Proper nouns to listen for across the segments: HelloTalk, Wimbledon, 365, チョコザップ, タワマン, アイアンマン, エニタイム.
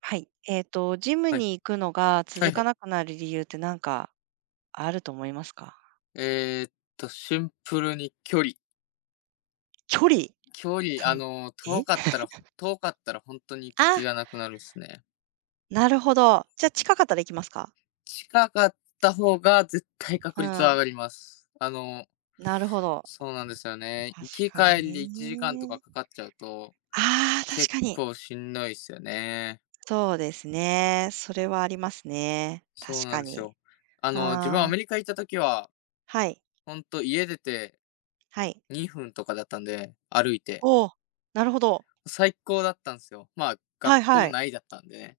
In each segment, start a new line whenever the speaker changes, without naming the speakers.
はい。ジム
はい。
に行くのが
は
続
いは
か
い。
なくなる理由って、なんかあると思いますか？
えーっシンプルに距離。
距離。
距離、
というえ？
遠かったら本当に行く
あ、
気がなくなるっすね。
なるほど。じゃ、近かったら行きますか？
近かった方が絶対
う
確率は上
ん、
がります。
なるほど。
そうなんですよね。行
確
き
かに
帰りで1時間とか
ね。
かかっちゃうと、
ああ、確
結
かに。
構しんどいっすよね。
そうですね。それはありますね。
そう
確
な
か
んです
に。
よ。自分アメ
ああ、
リカ行った時は、
はい、
ほんと家出て
はい。
2分とかだったんで、歩いて。
おお、なるほど。
最高だったんですよ。まあ、学
はいは
校
い。
内だったんでね。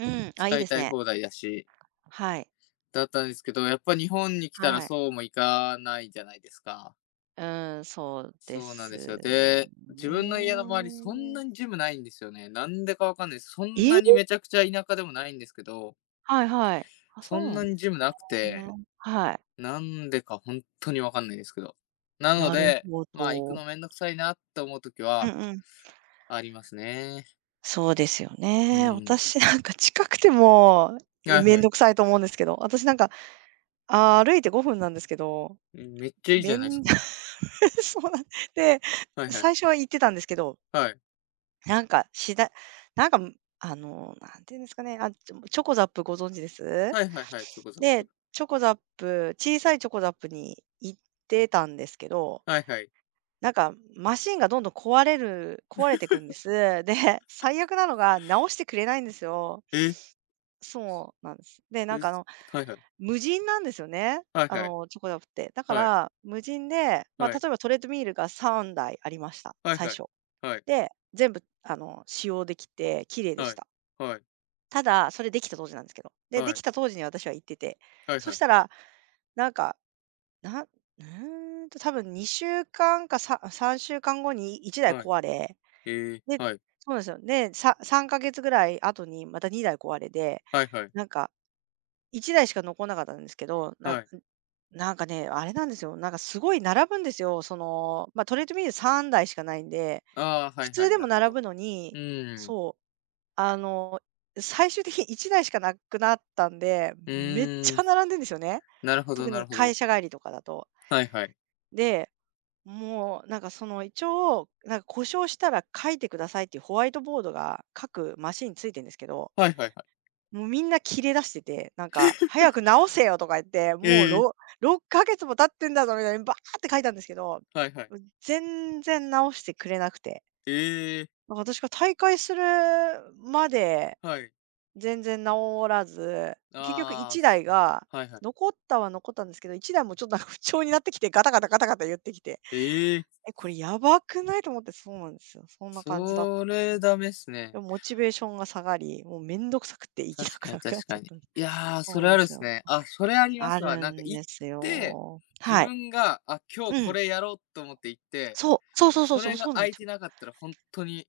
うん、あ、いい
使
で
い
す
たい
ね。
放題だし、
はい、
だったんですけど、やっぱ日本に来たら
はい。
そうもいかないじゃないですか。
うーん、そうで
そうなん
す
ですよ。で、自分の家の周りそん
ね。
なにジムないんですよね。なんでかわかんないです。そん
え
なに
え！
めちゃくちゃ田舎でもないんですけど、
はいはい。あ、
そ
そう
ん
なん
な
で
に
す
ジムなく
ね。
て、
はい。
なんでか本当にわかんないですけど。なの
なる
で、
ほ
まあ、行く
ど。
のめんどくさいなって思う時
うん
は
うん。
ありますね。
そうですよ
う
ね。
ん。
私なんか近くても、え、
はい
めん
はい。
どくさいと思うんですけど、私なんか、あ、歩いて5分なんですけど、
うん、めっちゃいいじ
め
ゃないです
ん
か。
そうなんで、
はいはい。
最初は行ってたんですけど、
はい。
なんかしだなんか、あの、なんていうんですかね、あ、チョコザップご存知です？
はいはいはい、チョコザッ
で、
プ。
チョコザップ、小さいチョコザップに行ってたんですけど、
はいはい。
なんかマシンがどんどん壊れてくんです。で、最悪なのが直してくれないんですよ。
え！
そうなんです。で、なん
え、
かあの、
はいはい。
無人なんですよね、
はい
あ
はい。
の、チョコザップって。だか
はい。
ら、無人で、ま
は
あ、
い。
例えばトレッドミールが3台ありました、
はい
最
はい。
初。
はい。
で、全部あの、使用できて綺麗で
は
し
い。
た。
はい。
ただ、それできた当時なんですけど。で、
は
でき
い。
た当時に私は行ってて、
はい
そ
は
した
い。
ら、なんか、なうーんと、多分2週間かんかさ3週間後に1台
はい。
壊れ、
ええ、
で
はい。
そうなんですよ。で、3ヶ月ぐらい後にまた2台壊れで、
はいはい。
なんか1台しか残んなかったんですけど、
はい。
なんかね、あれなんですよ、なんかすごい並ぶんですよ。その、ま、トレードミール3台しかないんで、
ああ、は
普
いは
通
い、
で
な
も
るほ
並
ど。
ぶの
う
に、
ーん。
そう、あの、最終的に1台しかなくなったんで、
う
めっち
ーん。
ゃ並んでんですよね。
なるほど
特
な
に
るほ
会
ど。
社帰りとかだと。
はいはい。
で、もうなんかその一応、なんか故障したら書いてくださいっていうホワイトボードが書くマシンについてんですけど、
はいはいはい。
もうみんな切れ出してて、なんか「早く直せよ」とか言って、もう
ええ、
ろ6ヶ月も経ってんだぞみたいにバーって書いたんですけど、
はいはい。
全然直してくれなくて。
ええ、
なんか私が大会するまで
はい。
全然治らず、結局
ああ、
1
そ
台
う。
が、
はいはい。
残ったは残ったんですけど、1台もちょっとなんか 不調になってきて、ガタガタガタガタ言ってきて、
ええ、
え、これやばくないと思って、そうなんですよ。そんな感じだっ
そ
たんです
れ
ね。
ダメっすね。
でもモチベーションが下がり、もうめんどくさくて行き
確
たく
かに
なくなっ
確
ちゃ
か
っ
に。
たんです。
いやー、そ
そう
れ
な
あ
んで
るっ
す
す
よ。
ね。あ、それありま
あ
すわ。
る
なんか
ん
行
で
っ
す
て、
よ。
自
はい。
分が、あ、今日
う
こ
ん。
れやろうと思って行って、
そう、そうそうそう
そ
そう、
れが
そうなん
空
で
い
す
て
よ。
なかったらほんとに、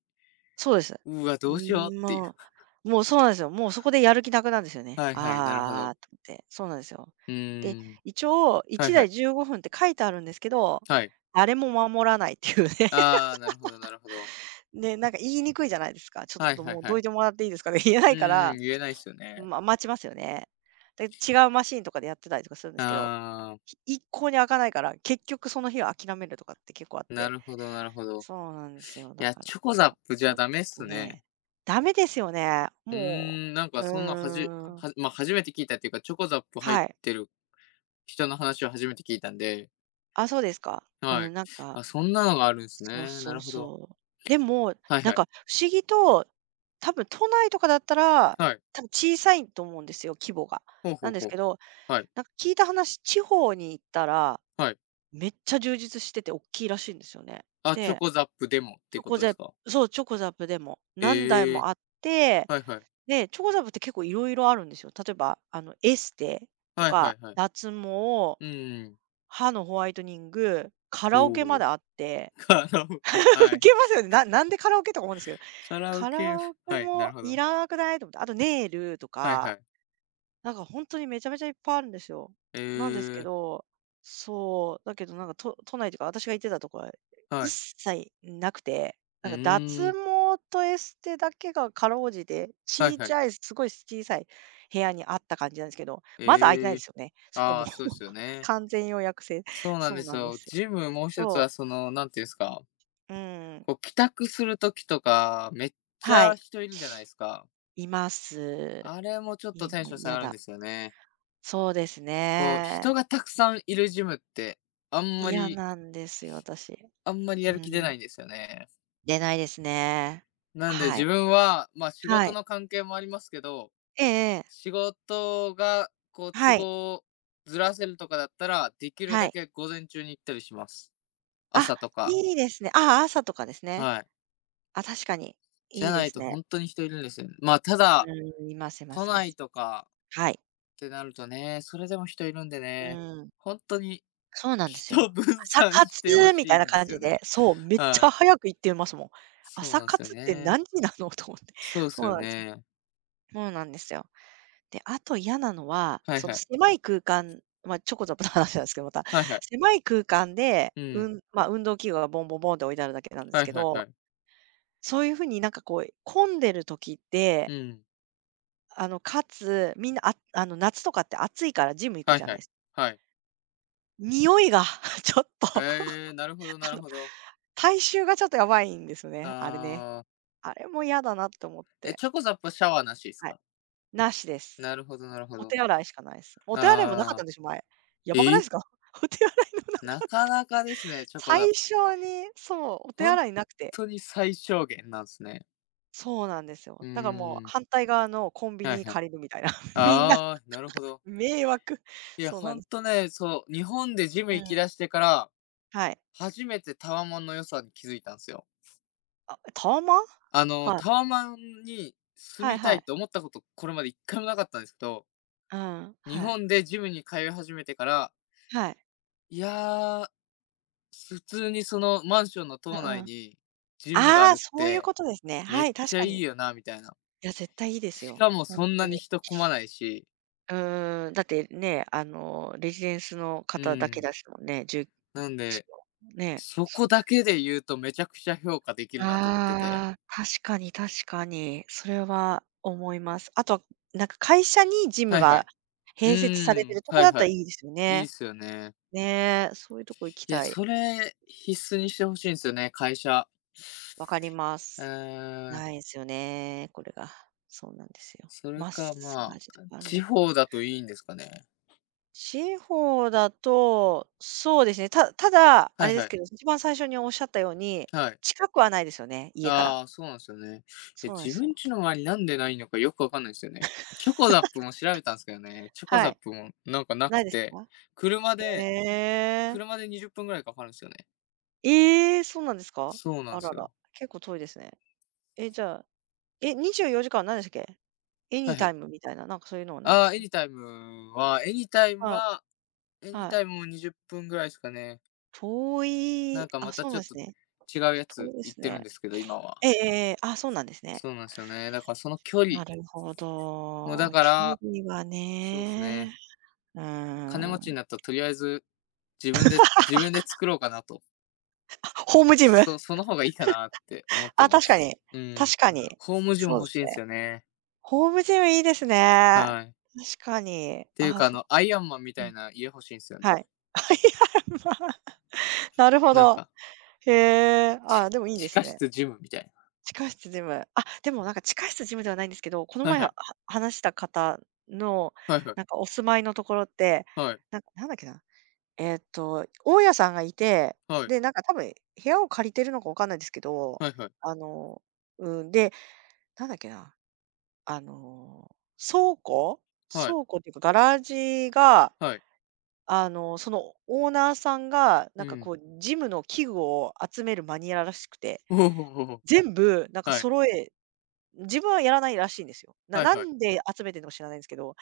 そうです。
うわ、
う
どうしよう
ーん、
っていう。
もうそうなんですよ。もうそこでやる気なくなるんですよ ね。
はいはい、なるほ
あ
ど。
あ、と思って。そうなんですよ。
う
で、
ーん。
一応
は
1
いは
台
い。
15分って書いてあるんですけど、
はい。
誰も守らないっていうね。
ああ、なるほどなるほど。
ね、なんか言いにくいじゃないですか。ちょ
は
っ
い
と
はい
もう
は
どい
い。
てもらっていいですかね、言えな
う
いか
ー
ら、
ん、言えないっすよね。
ま、待ちますよね。で、違うマシンとかでやってたりとかするんですけど、
あ
一向に開かないから、結局その日は諦めるとかって結構あっ
あ、な
て。
るほどなるほど。
そうなんですよ。
い
だ
や、
か
チ
ら
ョコザ
もう、
ップじ
ちょ
ゃ
っ
ダメっ
と
すね。
ね、ダメですよね。
うー
も
ん、なん
う、
か
う
そんなはじ
ーん。
はまあ、初めて聞いたっていうか、チョコザップ入っ
はい。
てる人の話を初めて聞いたんで、
あ、そうですか。う
はい。
ん、なんか、
あ、そんなのがあるんです
そう
ね。な
そう
るほど。
そう。でも、
はい
なん
はい。
か不思議と、多分都内とかだったら、
はい。
多分小さいと思うんですよ、規模が。
ほう
な
ほ
ん
う
です
ほ
け
う。
ど、
はい、
なんか聞いた話、地方に行ったら、
はい。
めっちゃ充実してて大きいらしいんですよね。
あ、チョ
で、
コザップでもっ
チ
て
ョ
こ
コ
とです
ゼ
か？
そう、チョコザップでも何台
ええ、
もあって、
はいはい。
で、チョコザブって結構いろいろあるんですよ。例えば、あの、エステと
はいは
か、
いはい。
脱毛、
うーん、
歯のホワイトニング、カ
お
ラオケまで
お、
あって、
カラオケ、は
ウ
い。
ケますよね。なんでカラオケとか思うんですけど、
カラオ
カラ
ケ
オケ
はい、なる
も
ほ
い
ど。
らなくないと思って、あとネイルと
はいは
か、
い。
なんか本当にめちゃめちゃいっぱいあるんですよ。
え
なんですけ
え、
ど、そう、だけどなんか、都内というか、私が行ってたとこは
は
一
い。
切なくて、
う
なんか
ー
脱
ん、
毛とエステだけが辛うじて、
はい
小
はい。
さい、すごい小さい部屋にあった感じなんですけど、まだ空いてない
え
で
え、
すよね、そこ
あ
も。
あ、そうですよ ね。
完全予約制。
そうなん
そう
で
な
す
んで
よ。
すよ。
ジムもう一つ
そ
はその、なんていうんですか、
う、うん。
こう帰宅する時とか、めっち
は
ゃ
い、
人いるじゃないですか。
います。
あれもちょっとテン
もう
ション下
嫌
がるんで
だ。
すよね。
そうです
こう、人
ね。
がたくさんいるジムって、あんま
嫌
り
なんですよ、私。
あんまりや
う
る気出
ん。
ないんですよね。
出ないですね。
なんで
は
自
い。
分は、ま、仕
は
事
い。
の関係もありますけど、
ええええ。
仕事がこう都
はい。
合をずらせるとかだったら、できる
は
だ
い。
け午前中に行ったりします。
あ、
朝とか、
いいですね。ああ、朝とかですね。
はい。
あ、確かに。
じ
い
ゃ
いで
ない
す
と
ね。
本当に人いるんですよね。ま、ただ、
うん、いますいま
都
すいま
内
す。
とか
はい。
ってなるとね、それでも人いるんで
う
ね、
ーん。
本当に
そうなんです
人
よ。
を分
朝
散してほ
活みた
しい
いな
んで
感
す
じ
よ
で、
ね。
そう、めっち
は
ゃ
い。
早く行ってますもん。
そう
朝
なんですよ
活って
ね。
何時なの と思って。
そうです
そう
よ
なんですよ。
ね。
そうなんですよ。で、あと嫌なのは、
はい
そ
は
の
い。
狭い空間、まあ、ちょこちょこの話なんですけど、また、
はいはい。
狭い空間で、
う
う
ん。
ん、まあ、運動器具がボンボンボンって置いてあるだけなんで
は
す
い
け
はいは
ど、
い。
そういう風になんかこう混んでる時って、
うん。
あの、かつ、みんな、あの、夏とかって暑いからジム行く
はい
じゃな
は
い
い。
ですか、
はい。
匂いが ちょっと、
ええ、なるほどな
あ
る
の、
ほど。
体臭がちょっとやばいんですよね、あれね。
ああ、
あれも嫌だなと思っ
え、
て。
チョコザップはシャワーなしです
はい。
か？
なしです。
なるほどなるほ
お
ど。
手洗いしかないです。お手洗いもなかっ
あ
た
あ、
んでしょ、前。やばくない
え、
ですか？お手洗いのなか
なかなかですね、チョコ
最
ザップ。
初に、そう、お手
本
洗いなくて。
当に最小限なんですね。
そうなんです
う
よ。
ー
だからもう
ん、
反対側のコンビ
はい
ニ
はい。
借りるみたいな。みんな
ああ、なるほど。
迷惑。
いや、
そうな
ほ
んで
ん
す。
とね、そう、日本でジム
う
行
ん。
き出してから、
はい。
初めてタワマンの良さに気づいたんすよ。
あ、タワマン？
あの、
はい。
タワマンに住
はい
み
は
たい
い。
と思ったこと、これまで一回もなかったんですけど、
うん、
日
はい。
本でジムに通い始めてから、
はい。
いや、普通にそのマンションの棟
うんう
内
ん。
にジムがあ
ああ、
るっ
そういう
て、
ことですね。
め
は
っ
い、確
ちゃ
か
い
に。
いよなみたいな。
いや、絶対いいです
し
よ。
かも
本
そん
当
なに
に。
人混まないし、
うーん、だってね、あの、レジデンスの
う
方だけ
ん、
だしもんね、
なん
そ
で、
の、ね。
そこだけで言うとめちゃくちゃ評価できるなと思ってて。
ああ、確かに確かに。それは思います。あとは、なんか会社にジム
はいは
が
い。う
併設され
ー
て
ん、
るとこ
はい
だった
は
ら
い。
いいですよ
いいっ
ね。
すよね。
ねえ、そういうとこ行き
いや、
たい。
それ、必須にして欲しいんすよね、会社。
わかりま
う
す。
ーん、
ないですよね、これが。そうなんですよ。
それ
マッ
か、
サ
ま
ージと
あ、
かあるんだ
地
けど。
方だといいんですかね。
地方だと、そうですね、ただ、あ
はい
れで
は
すけ
い。
ど、一番最初におっしゃったように、
はい。
近くはないですよね、家から。
ああ、そうなんすよね。え、
そうなんで
自
すよ。
分ちの周りなんでないのかよくわかんないすよね。チョコザップも調べたんすけどね、チョコ
は
ザッ
い、
プもなんかな
な
く
いです
て、
か？
車
え
で
え。
車で20分ぐらいかかるんすよね。
ええ、そうなんですか？
そうな
あ
ん
ら
す
ら、
よ。
結構遠いですね。え、じゃあ、え、24時間何でしたっけ？エ
は
ニ
いは
タイ
い。
ムみたいな、なんかそういうのはないんで
あ
す
あ、エ
か？
ニタイムはエニタイム
は
は
い、
イ
はい。
体も20分ぐらいですかね。なんか
あ、
また
そう
ち
な
ょ
ん
っ
です
と
ね。
違うや
遠い
つ
で
行
す
ってるん
ね。
ですけど、今は。
ええええええ、あ、そうなんですね。
そうなんですよね。だからその距離、
なるほ
もう
ど。
だか
距
ら、
離は
そうですね、
ね、うー
金持ち
ん。
になったらとりあえず自分で作ろうかなと。
ホームジム？
その方がいいかなって思っ て
あ、
ま
確かに、
す。うん。
確かに。
ホームジム
そうで
欲し
す
いんです
ね。
よね。
ホームジムいいですね。
はい。
確かに。
っていう
ああ、
か、アイアンマンみ
う
た
ん、
いな家欲しいんですよね。
はい。いや、まあ、なるほ
なん
ど。
か、
へえ、あ、でもいいで
地下
すね。
室ジムみたい
地下室ジム。あ、でもなんか地下室ジムではないんですけど、この
な。は
前
いは
は
い。
は話した方の、
はいは
なん
い。
かお住まいのところって、
はい。
なんかなんだっけな、えっと、大家さんがいて、
はい。
で、なんか多分部屋を借りてるのかわかんないですけど、
はいはい。
あの、うん、で、なんだっけな、あの、倉庫
はい。
倉庫っていうかガラージが、
はい。
そのオーナーさんが、な
う
んかこ
ん。
うジムの器具を集めるマニアらしくて、
おおおおお、
全部なんか
はい。
揃え、自分はやらないらしいんですよ。な
はい
な
はい。
んで集めてんのか知らないんですけど。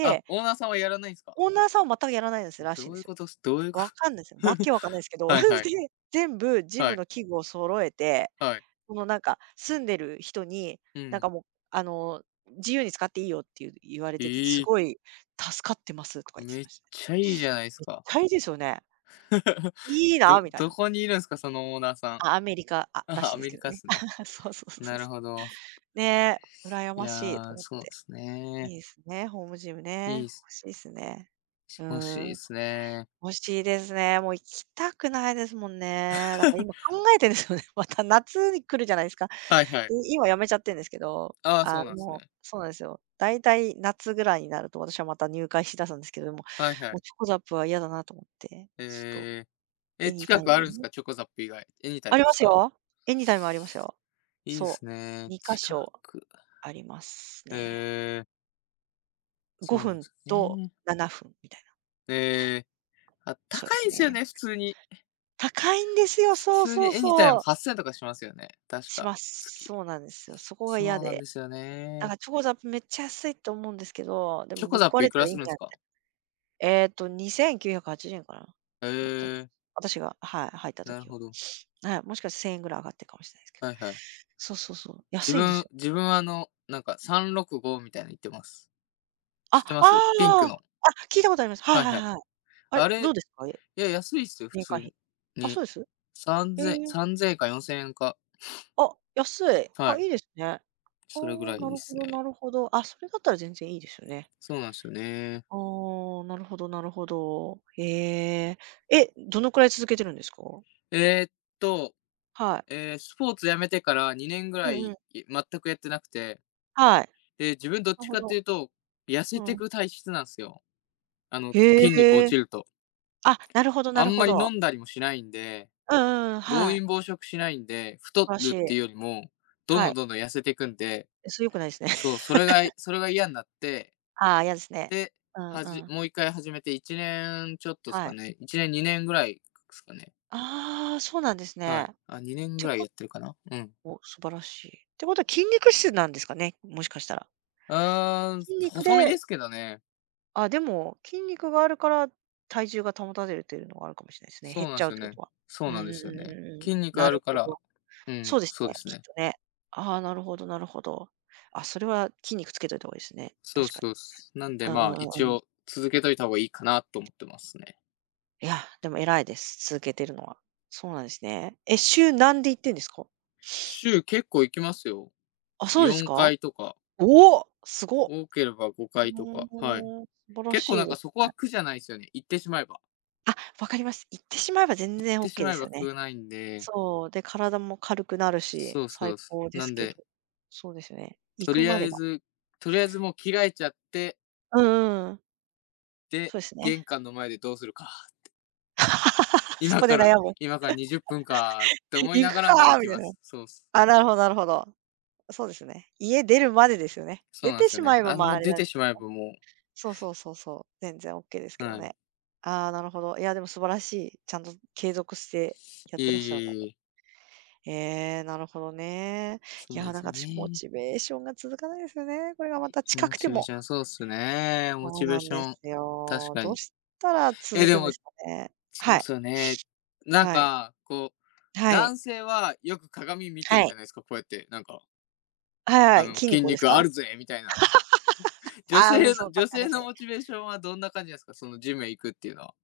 あ、オーナーさんはやらないんですか？
オーナーさんは全くやらないんですらしい
ど
んで
うい
す
う
よ。
ことっすどういうこ
わかんないですよ。
と
わけわかんないですけ ど。
はいは い、
で、全部ジ
は
ム
い、
の器具を揃えて、
はい。
このなんか住んでる人に、
う
なん
ん。
かもう、自由に使っていいよっていう言われてて、す
ええ、
ごい助かってますとか言って
め
ま
っ
したね。
ちゃいいじゃないです
めっ
か。
ちゃいいですよね。いいな
ど
みたい
ど
な。
こにいるんですか？そのオーナーさん。
あ、アメリカ、あ、ら
あ、
しい
ア
です
メリ
けど
カっ
ね。
すね。
そうそうそ
な
うそ
るほど。
う。ねえ、羨
い
ましい
や
と
ー、
思っ
そう
て。
です
い
ね。
いですね、ホームジムね。
いいっす
欲しいですね。う
欲
ー
しいっ
ん、
すね。
欲しいですね。もう行きたくないですもんね。だから今考えてるんですよね。また夏に来るじゃないですか。
はいは
で、
い。
今辞めちゃってるんですけど、
ああ、そうなんですね。
そうなんですよ。だいたい夏ぐらいになると私はまた入会しだすんですけども、
はいは
もう
い。
チョコザップは嫌だなと思って、ちょっと
えー
エ
え、
ニタ
近
イ
くあ
ム、
るんですか？チョコザップ以外。エニタ
あ
イム
り
で
ま
す
す
か？
よ。エニタイムありますよ。
いいっ
そ
す
う、
ね、
2箇
近
所
く。
あります
え
ね。
ー、そうな
5
んで
分
す
と
ね。
7分みたいな。
ええ、あ、
そう
高
です
いんすよ
ね。
ね、普通に。
高いんですよ。
普
そう
通に
そう
絵自体
そ
も
う。
8,000とかしますよね、確
し
か、
ます。
月。
そうなんですよ。そこが
そう
嫌
なん
で。
ですよ
だ
ね。
からチョコザップめっちゃ安いと思うんですけど、で
チョ
も
コ
ぶっ
ザッ
壊
プい
れ
く
たら
ら
意味
するん
な
す
いみ
か？
たい。2 9 8 0かな。だ
へ
った。
え、
私が、はい、入った
なる
時は。
ほど。
はい、もしかして1 0 0 0ぐらい上がってるかもしれないですけど。
はいはい。
そうそうそう、
自
安いんです
分
よ。
自分はなんか365みたいの行ってます。
あ、
知ってます？ピンク
ああ、
の。
あ、聞いたことあります。はい
はい
は
はい。
いはい。あれ、
あれ、
ど
い
うですか？え、
や、安いっすよ、普
年会
通
費。あ、そ
に。
うです？
3 0
ええ、
0 0円か4000円か、
あ、安い。
は
あ、い
い、
いですね。あ
それぐ
あ、
らい
な
で
るほ
す
ど
ね。
なるほど。あ、それだったら全然いいですよね。
そうなんすよね。
ああ、なるほどなるほど。へえ。え、どのくらい続けてるんですか？
えっと
はい。
スポーツ辞めてから2年ぐ
う
ら
ん
い、
うん。
全くやってなくて、
はい。
で、自分どっ
なる
ち
ほ
かって
ど。
いうと、痩
う
せて
ん。
く体質なんすよ。筋肉
へ
落
え。
ちると。
あ、なるほどな
あ
る
ん
ほ
まり飲
ど。
んだりもしないんで、
うんうん
暴
はい。
飲暴食しないんで、
素
太
晴らし
るって
い。
いうよりも、どん
は
どん
い。
どんどん痩せていくんで、
それ良くないですね。
そう、それが嫌になって、
ああ、嫌ですね。
で、
うんうん。
もう一回始めて1年ちょっとす
は
か
い。
ね、1年、2年ぐらいすかね。
ああ、そうなんです
は
ね。
い。
っ
あ、2年ぐ
て
らいや
こ
っ
と
てるかな。うん。
お、素晴らしい。ってことは筋肉質なんですかね、もしかしたら。
うーん、
筋肉
細身で
で
すけどね。
あ、でも、筋肉があるから体重が保たれるというのがあるかもしれないですね。
そう
減っ
なん
ち
で
ゃうっ
すよ
てこ
ね。
とは。
そ
うん
う
うん
なんですよ
うん
ね。
うんう
筋
ん。
肉
な
ある
る
か
ほ
ら、
ど。
う
そ
ん、
うです
そう
ね、
です
きっ
ね。
とね。ああ、なるほどなるほど。あ、それは筋肉つけといた方がいいですね、
そ
確
う
かに。
そうす。なんで、
うん
まあ、
うんう
一
んうん。
応続けといた方がいいかなと思ってますね。
いや、でも偉いです、続けてるのは。そうなんですね。え、週何で行ってんですか？
週結構行きますよ。
あ、そうです
4
か？
回とか、
おお！すごっ。
多ければ5
ふ
回とか、はい。
ーん、素晴ら
結
し
構な
い
ん
で
か
す
そこは
ね。
苦じゃないですよね、行ってしまえば。行
あ、わかります。行ってしまえば全
っ
然オ
て
ッ
し
ケーで
まえ
す
ば
よね。
苦ないんで、
そう、で、体も軽くなるし、
そうそ
最
うす。
高で
な
す
ん
けど。
で、
そうですね。行
と
く
り
ま
あ
で
え
が、
ずとりあえずもう着替えちゃって、
うんうん。
で、
そうですね。
玄関の前でどうするか。
そ
今
こで
から、
悩む。
今から20分かって思い
行
なが
く
ら、まあ
かー
行
み
き
たい
ま
な。
す。そう
あ、なるほどなるほど。そうですね。家出るまでですよね。
そう
出
なんで
て
すよ
しま
ね。
えば、
あ、
まあ、
も
あ
う
れ
出
なん
て
です
し
けど
まえ
ね。
ばも
そうそうそうそう。全然オッケーです
う、
けど
はい。
ね。ああ、なるほど。いや、でも素晴らしい。ちゃんと継続してやっ
いえい
てらっしゃるの
えい
で。
え。
ええ、なるほどね。
そ
い
うなん
や、
で
なん
す
か
よ
私モ
ね。
チベーションが続かないですよね。これがまた近
モ
くて
チベー
も。
ション、そうっすね。モ
そう
チベー
なん
シ
で
ョン、
す
確
よ。
か
どう
に。
したら
え、
続
で
くんで
も、
すかね？
そう
は
っ
い。
すよね。なん
はい。
か、こう、
はい。
男性はよく鏡見て
は
るじ
い。
ゃないですか、こうやって。なんか、
はいはい。筋
筋
肉をです
肉あ
か？
るぜみたいな。女
ああー、うん、
性
そ
の、
う、
女
確かに
性
確か
の
に。
モチベーションはどんな感じですかそのジムへ行くっていうのは。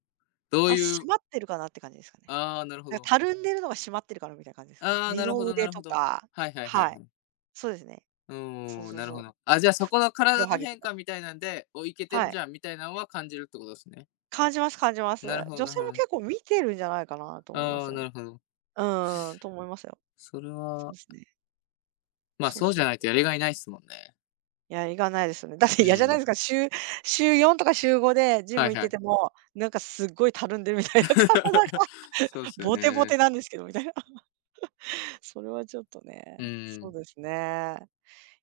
ど
あ、
ういう、
締まってるかなって感じですかね。
ああ、なるほ
なん
ど。
かたるんでるのが締まってるかなみたいな感じですね。
ああ、
二
なる
の
ほどな
腕
るほ
と
ど。
か、
はいはいはい
は
は
い。
い。
そうですね。
う
そう
ーん、
そう
なるほ
そう。
ど。あ、じゃあそこの
ふく
体
らは
の
ぎと
変
か。
化みたいなんで、お、いけて
は
る
い。
じゃんみたいなのは感じるってことですね。
感じます感じます。
なるほど
女
なる
性
ほ
も
ど。
結構見てるんじゃないかなと思いま
あ
す
あ、
よ
な
ね。
るほど。
うーうん、と思いますよ。
それ
そう
は、
ですね。
まあ、
そう
そう
そ
じ
う
ゃ
そ
ない
う。
とやりがいないっすもんね。
いや、行かないですよね。だって
う
嫌じゃないで
ん。
すか。週4とか週5でジ
は
ム
い
行っ
は
て
い。
ても、なんかすっごいたるんでるみたいな 体が
そうっす よ
ボテボ
ね。
テなんですけどみたいな。それはちょっとね、
う
そう
ん。
ですね。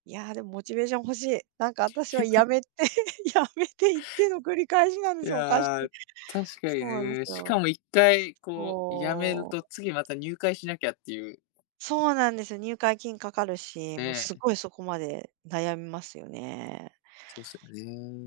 いやー、でもモチベーション欲しい。なんか私はやめて、やめて行っての繰り返しなんで
い
すよ、おかしい。
やー、確かに
そうなんで
ね。
す
しか
よ。
も一回こう辞める
そ
と、
う。
次また入会しなきゃっていう、
そうなんですよ、入会金かかるし、もう
ね。
すごいそこまで悩みますよね。
そうっすよ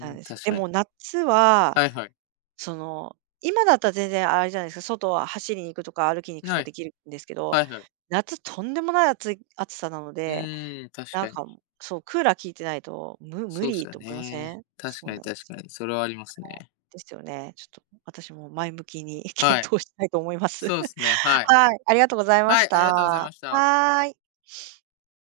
なんですよ。
確
で
か
も
に。
夏は
はいはい。
その、今だったら全然あれじゃないですか、外は走りに行くとか歩きに行くと
は
かで
い。
きるんですけど、
はいはい。
夏とんでもない暑い暑さなの
う
で、
ーん、確
なん
かに。
か、そう、クーラー効いてないと、む無
そうっす
理
よ
と思いませ
ね。
ん？
確
そう
かに
なんで
確
す
か
よ。
に、それはありますね。
ですよね。ちょっと私も前向きに 検
はい、
討したいと思います。
そうっすね、はい。
はい、ありがとうございま
は
し
い、あり
た。
がとうござい
は
ました。
ーい。